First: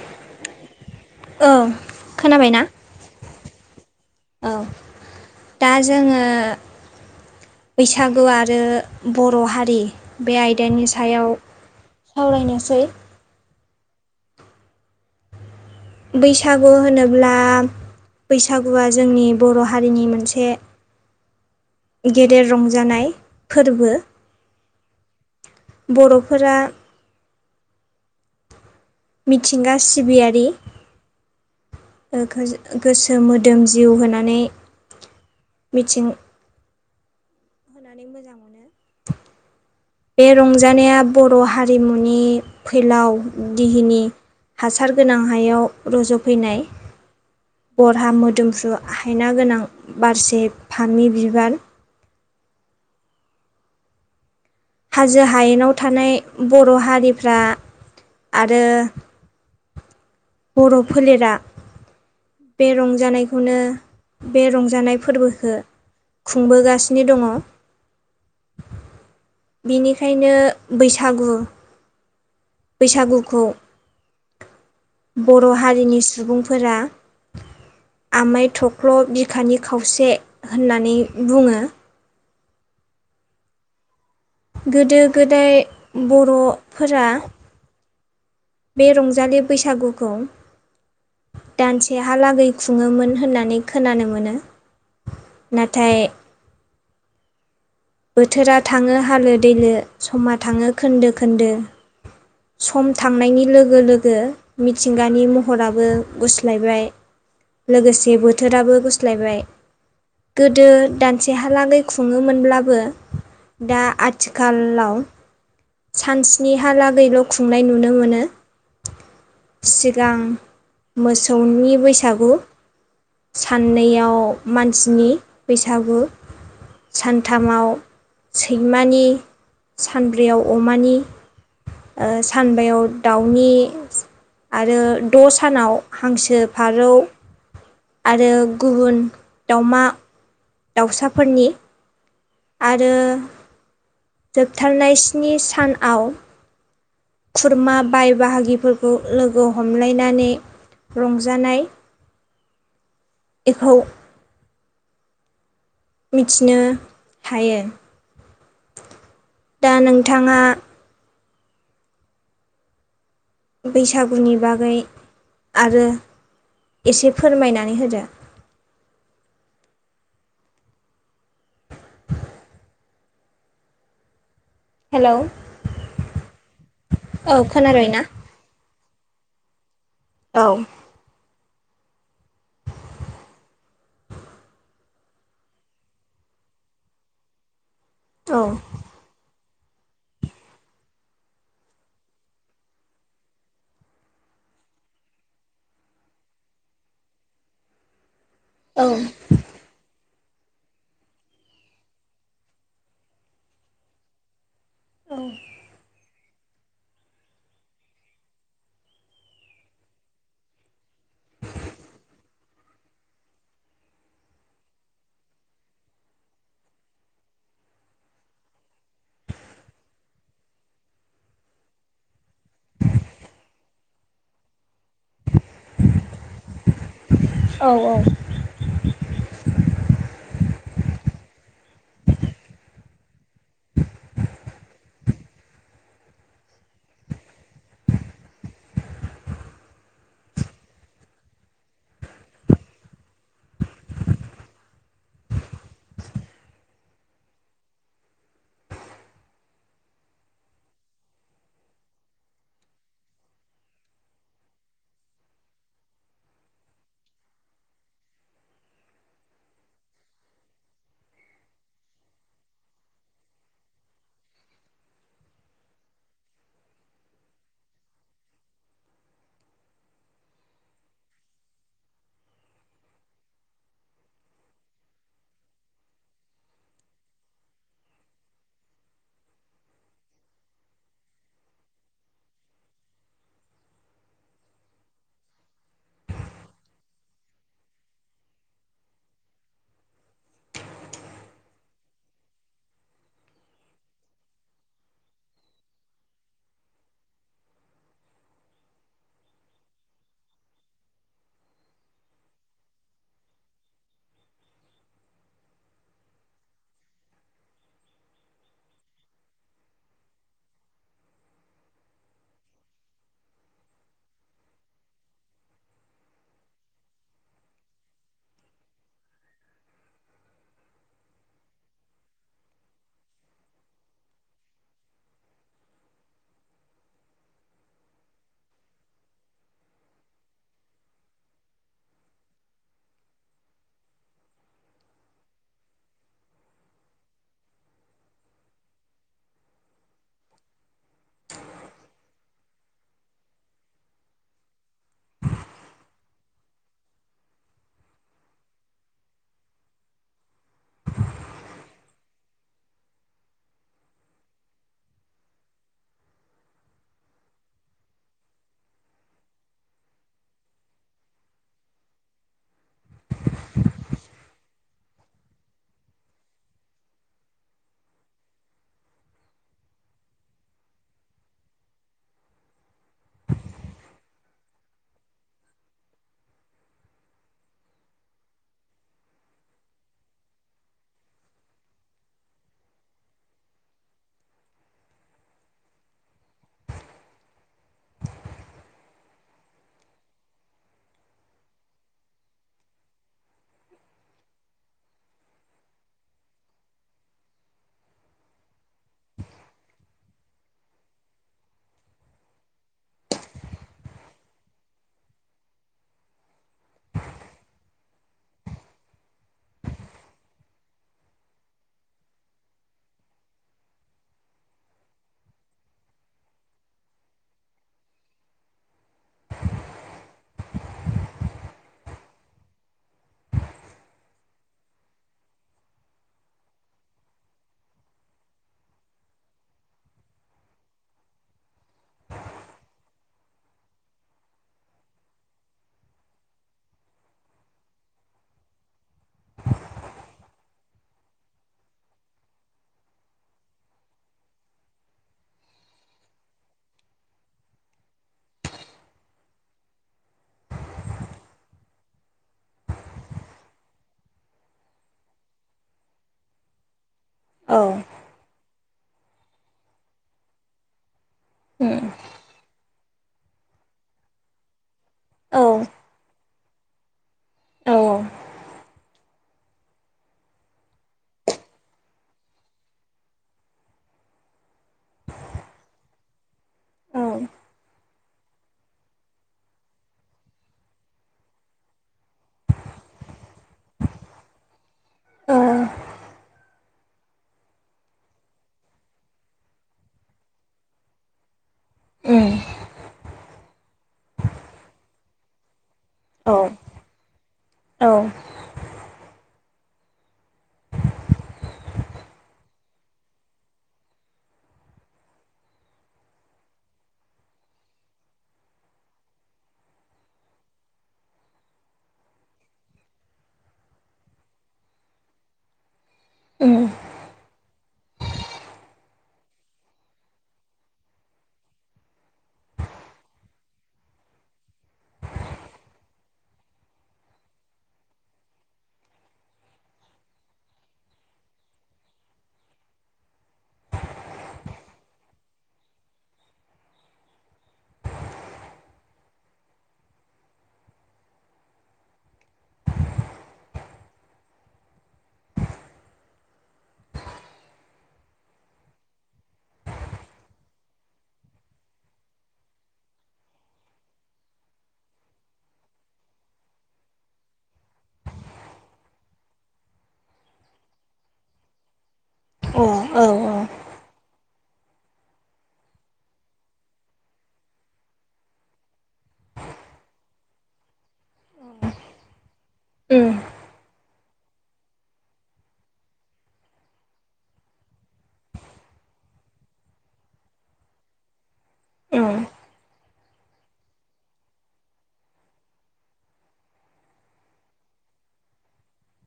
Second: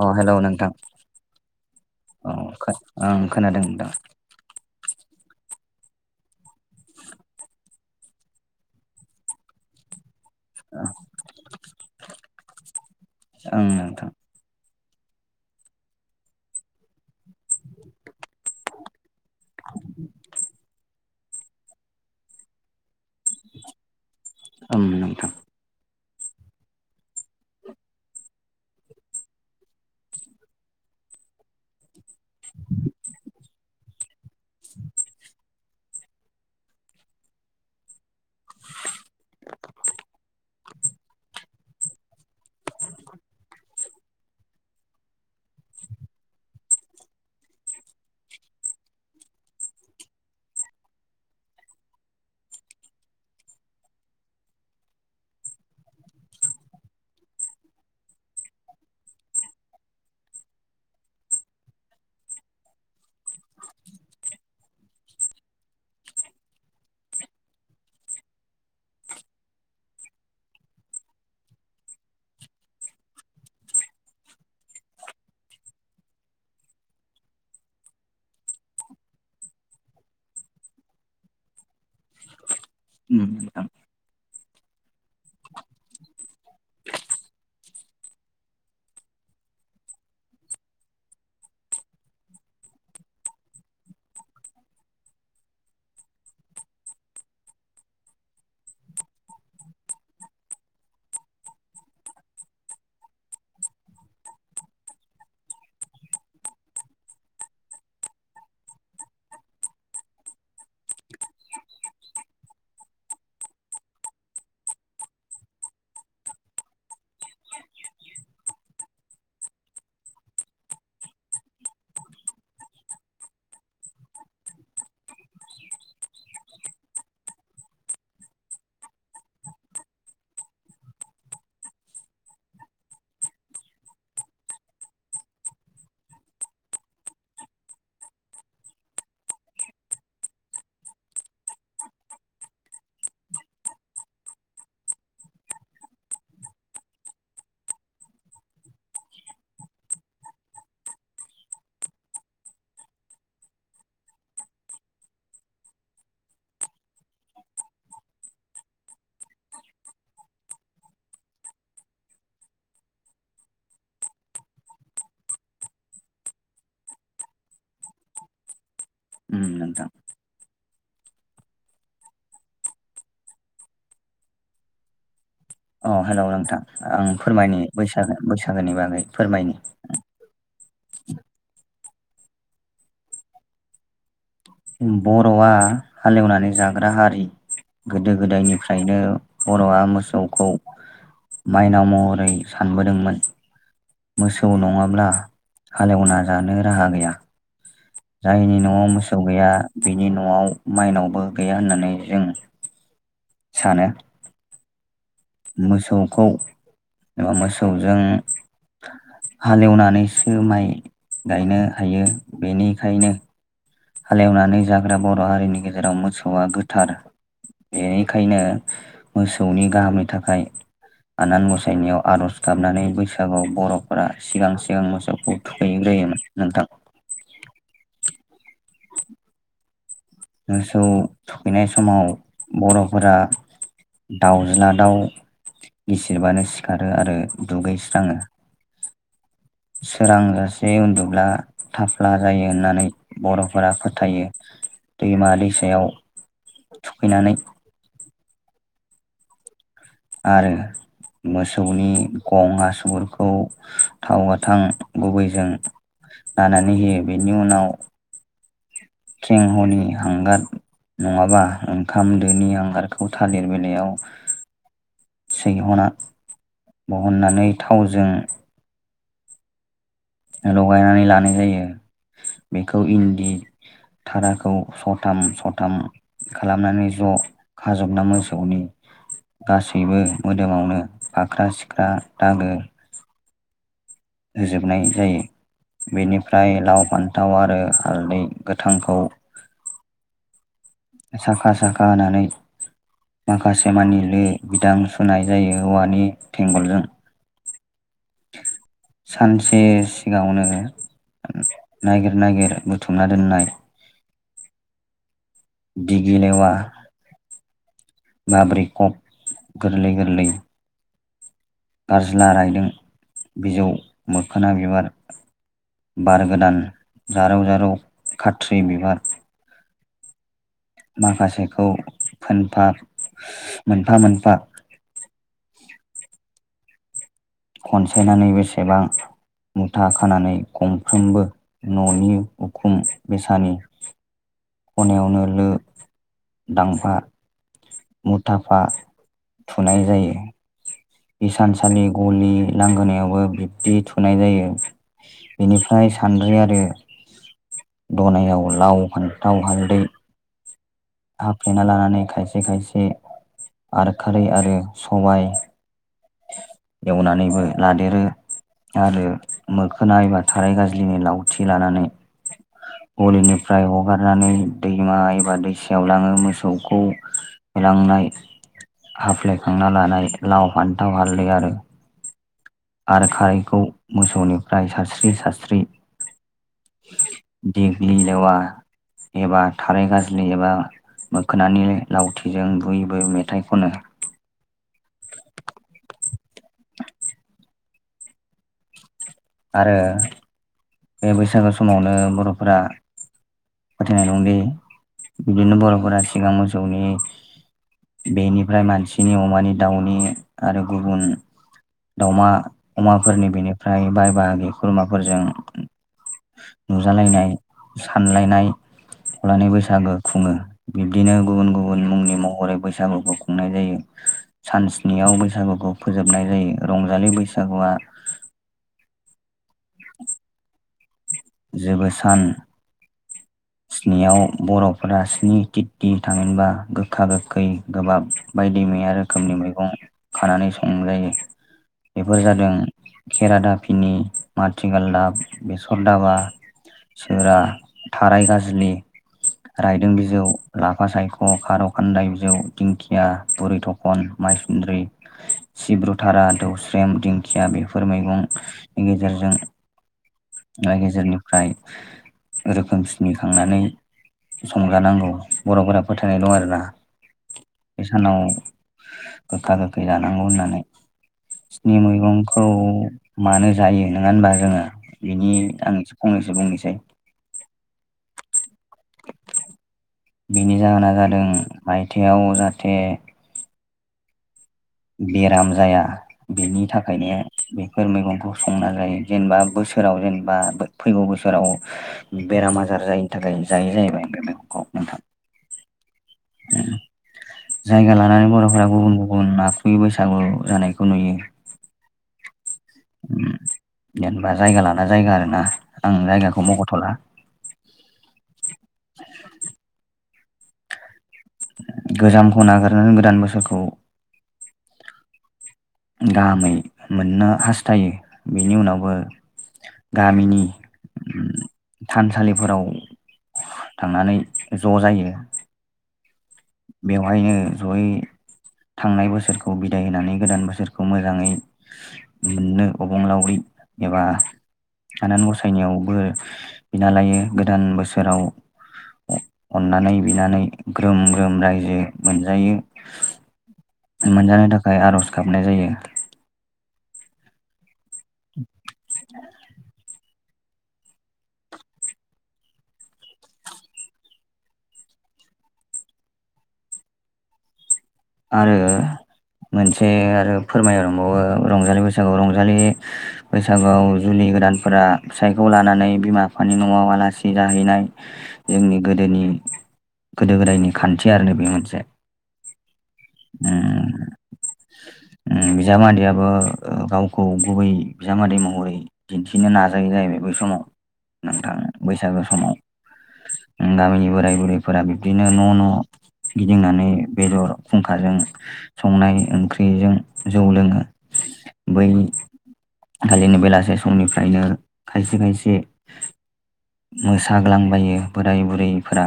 अ हेल' नोंथां औ खोनाबायना औ ओं। खोनादों दा। औ दा जोङो बैसागु आरो बर' हारि बे आयदानि सायाव सावरायनोसै। ओं नोंथां। बैसागु होनो ब्ला बैसागुवआ जोंनि बर' हारिनि मोनसे गेदेर रंजानाय फोरबो उम नोंथां। बर'फोरा मिथिंगा सिबियारि गोसो मोद मोदोम जिउ होनानै मिथिं होनानै मोजां मोनो बे रंजानाया बर' हारिमुनि फैलाव दिहिनि हासार गोनां हायाव रज'फैनाय। बरहा मोदोमफ्रु आ हायना गोनां बारसे फामि बिबार। औ हाजो हायेनाव थानाय बर' हारिफ्रा आरो बर' फोलेरा बे रंजानायखौनो बे रंजानाय फोरबोखो खुंबोगासिनो दंङ। बेनिखायनो बैसागु बैसागुखौ बर' हारिनि सुबुंफोरा आमाय थख्ल' बिखानि खावसे होननानै बुंङो। उम नोंथां गोदो गोदाय बर'फोरा बे रंजालि बैसागुखौ दानसेहालागै खुंङोमोन होननानै खोनानो मोनो। नाथाय। बोथोरा थांङो हालो दैलो समा थांङो खोन्दो खोन्दो सम थांनायनि लोगो लोगो मिथिंगानि महराबो गुस्लायबाय। लोगोसे बोथोराबो गुस्लायबाय। गोदो दानसेहालागै खुंङोमोनब्ला बो दा आथिखालाव सानस्नि हा लागैल' खुंनाय नुनो मोनो। सिगां मोसौनि बैसागु। साननैयाव मानसिनि बैसागु सान थामाव सैमानि सानब्रैयाव अमानि। ओ सानबायाव दाउनि। आरो द' सानाव हांसो फारौ। आरो गुबुन दावमा दाउसाफोरनि। आरो जोबथारनाय स्नि सान आव खुरमा बाय बाहागिफोरखौ लोगो हमलायनानै रंजानाय एखौ। मिथिनो हायो। दा नोंथांङा बैसागुनि बागै आरो एसे फोरमायनानै होदो। ओम नोंथां। हेलौ। अ हेलौ नोंथां आं औ फोरमायनि खोनाबाय ना बैसागो बैसागोनि बागै फोरमायनि। औ। ओम बर'आ हालेवनानै जाग्रा हारि गोदो औ गोदायनिफ्रायनो बर'आ मोसौखौ माइनाव महरै सानबोदोंमोन। मोसौ नंङाब्ला हालेवना जानो राहा गैया। जायनि न'आव औ मोसौ गैया बिनि न'आव माइनावबो गैया होननानै जों सानो। मोसौखौ एबा मोसौजों हालेवनानैसो माइ गायनो हायो बेनिखायनो हालेवनानै जाग्रा बर' हारिनि गेजेराव मोसौआ गोथार बेनिखायनो मोसौनि गाहामनि थाखाय आनान गसायनायाव आर'ज गाबनानै बैसागुआव बर'फोरा सिगां सिगां मोसौखौ थुखैग्रो होयोमोन नोंथां। औ औ। मोसौ थुखैनाय समाव बर'फोरा दाउ'ज्ला दाउ' गसिरबानो सिखारो आरो दुगैस्राङो सोरां जासे उन्दुब्ला थाफ्ला जायो होननानै बर'फोरा फोथायो। दैमा दैसायाव थुखैनानै आरो। मोसौनि गं हासुुरफोरखौ थाव गोथां गुबैजों नानानै होयो बेनि उनाव खिंहनि हांगार नङाबा ओंखाम दोनि आंगारखौ थालिर बिलायाव सैहना बहननानै थावजों लगायनानै लानाय जायो बेखौ इन्दि धाराखौ सथाम सथाम खालामनानै ज' खाजोबना मोसौनि गासैबो मोदोमावनो फाख्रा सिख्रा दागो होजोबनाय जायो। बेनिफ्राय लाव फान्थाव आरो हालदै गोथांखौ [inaudible] साखा साखा होनानै माखासे मानिलु बिदां सुनाय जायो औवानि थेंगलजों। [inaudible] सानसे सिगाङावनो। ननायागिर नागिर बुथुमना दोननाय [inaudible] दिगि लेवा माबोरै' खब गोरलै गोरलै गारस्ला रायदों बिजौ मोखोना बिबार बार गोदान जारौ जारौ खाथ्रि बिबार माखासेखौफा खोनफा मोनफा मोनफा खनसायनानै बेसेबां मुथा खानानै गंफ्रोमबो न'नि उखुम बेसानि [inaudible] खनायावनो लो दांफा मुथाफा थुनाय जायो हसानसालि गलि लांगोनायावबो बिब्दि थुनाय जायो। बेनिफ्राय सानद्रि आरो दनायाव लाव फान्थाव हालदै हाफ्लेना लानानै खायसे खायसे आर खारै आरो सबाय एवनानैबो लादेरो आरो मोखोना ए बा थाराय गाज्लिनि लावथि लानानै गलिनिफ्राय हगारनानै दैमा एबा दै आव लाङो मोसौखौ होलांनाय आफ्ले खांना लानाय लााव फान्थाव हालदै आरो आरो खारैखौ मोसौनिफ्राय सारस्रि सारस्रि दिग्लि लेवा एबा थारै गाजलि एबा मोखोनानै लावथिजों बुयबो मेथाइ खनो आरो बे बैसागु समावनो बर'फोरा फोथायनाय दंदि बिदिनो बर'फोरा सिगां मोसौनि। बेनिफ्राय मानसिनि अमानि दाउनि आरो गुबुन दाउमा अमाफोरनि बेनिफ्राय बाय बागि खुरमाफोरजों नुजालायनाय सानलायनाय फनानै बैसागो खुङो बिब्दिनो गुबुन गुबुन मुंनि महरै बैसागुखौ खुंनाय जायो। सान सनियाव बैसागुखौ फोजोबनाय जायो रंजालि बैसागुआ [inaudible] [inaudible] जेबो सान [inaudible] स्नियाव बर'फोरा स्नि तिटि थाङबा गोखा गोखै गोबाब बायदि मैया रोखोमनि मैगं खानानै संजायो बेफोर जादों खेरा दाफिनि माथिगाल दाब बेसर दाबा सोरा थाराय गाजलि रायदों बिजौ लाफा सायख' खार' खान्दाय बिजौ दिंखिया बुरि थखन माइसुन्द्रि सिब्रुथारा दौस्रेम दिंखिया बेफोर मैगंनि गेजेरजों गेजेरनिफ्राय रोखोमसिनि खांनानै संजानांगौ बर'फोरा फोथायनाय दं आरोना औ बे सानाव गोखा गोखै जानांगौ होननानै उम सिनि मैगंखौ मानो जायो नङा होनबा रोङो बिनि औ आं बुंनोसै! औ औ बिनि जाहोना जादों आायथायाइाव जाहाथे बेराम जाया बेनि थाखायनो औ बेफोर मैगंखौ संना जायो जेनेबा बोसोराव जेनेबा फैगौ बोसोराव बेराम आजार जायैनि थाखाय जायो जाहैबाय आ बे मैगंखौ नोंथां। [inaudible] जायगा लानानै बर'फोरा गुबुन गुबुन ना बैसागु जानायखौ नुयो उम। जेनेबा जायगा लाना जायगा आरो ना आं औ उम अ औ जायगाखौ मगथ'ला औ गोजामखौ नागारनानै गोदान बोसोरखौ गाहामै मोननो हास्थायो बेनि उनावबो गामिनि थानसालिफोराव थांनानै ज' जायो। उम बेवहायनो जयै थांनाय बोसोरखौ बिदाय होनानै गोदान बोसोरखौ मोजाङै मोननो अबंलावरि एबा। आनान गसायनायावबो बिना लायो गोदान बोसोराव अननानै बिनानै ग्रोम ग्रोम रायजो मोनजायो मोनजानो थाखाय आर'ज गाबनाय जायो। [inaudible] आरो। मोनसे आरो फोरमाय दंबावो रंजालि बैसागुआव रंजालि बैसागुआव जुलि गोदानफोरा फिसायखौ लानानै बिमा बिफानि न'आव आलासि जाहैनाय जोंनि गोदोनि [inaudible] गोदो गोदायनि खान्थि आरो नै बे मोनसे उम ओ। [inaudible] ओम बिजामादैयाबो गावखौ गुबै बिजामादै महरै दिन्थिनो नाजायो जाहैबाय। बै समाव नोंथां बैसागो समाव गामिनि बोराय बुरै फुंखाजों संनाय ओंख्रिजों जौ लोङो। बै उम खालिनो बेलासे समनिफ्रायनो खायसे खायसे मोसाग्लांबायो बोराय बुरैफोरा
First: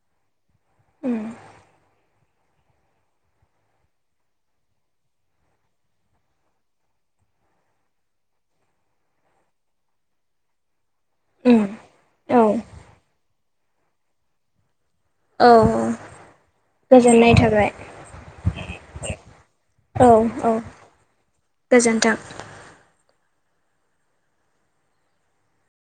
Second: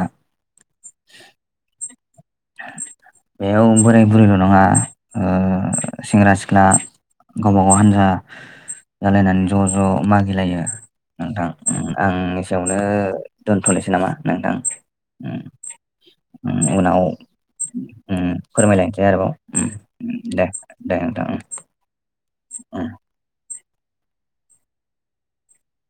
बेयाव बोराय बुरैल' नङा ओ सेंग्रा सिख्ला गावब गाव हान्जा जालायनानै ज' ज' मागिलायो। नोंथां उम ओं औ आंनिसेयावनो दोनथ'नोसै नामा नोंथां। उम औ उम उनाव गोजोननाय थाबाय। उम फोरमायलायनोसै आरोबाव औ उम दे औ दे नोंथां। गोजोन्थों उम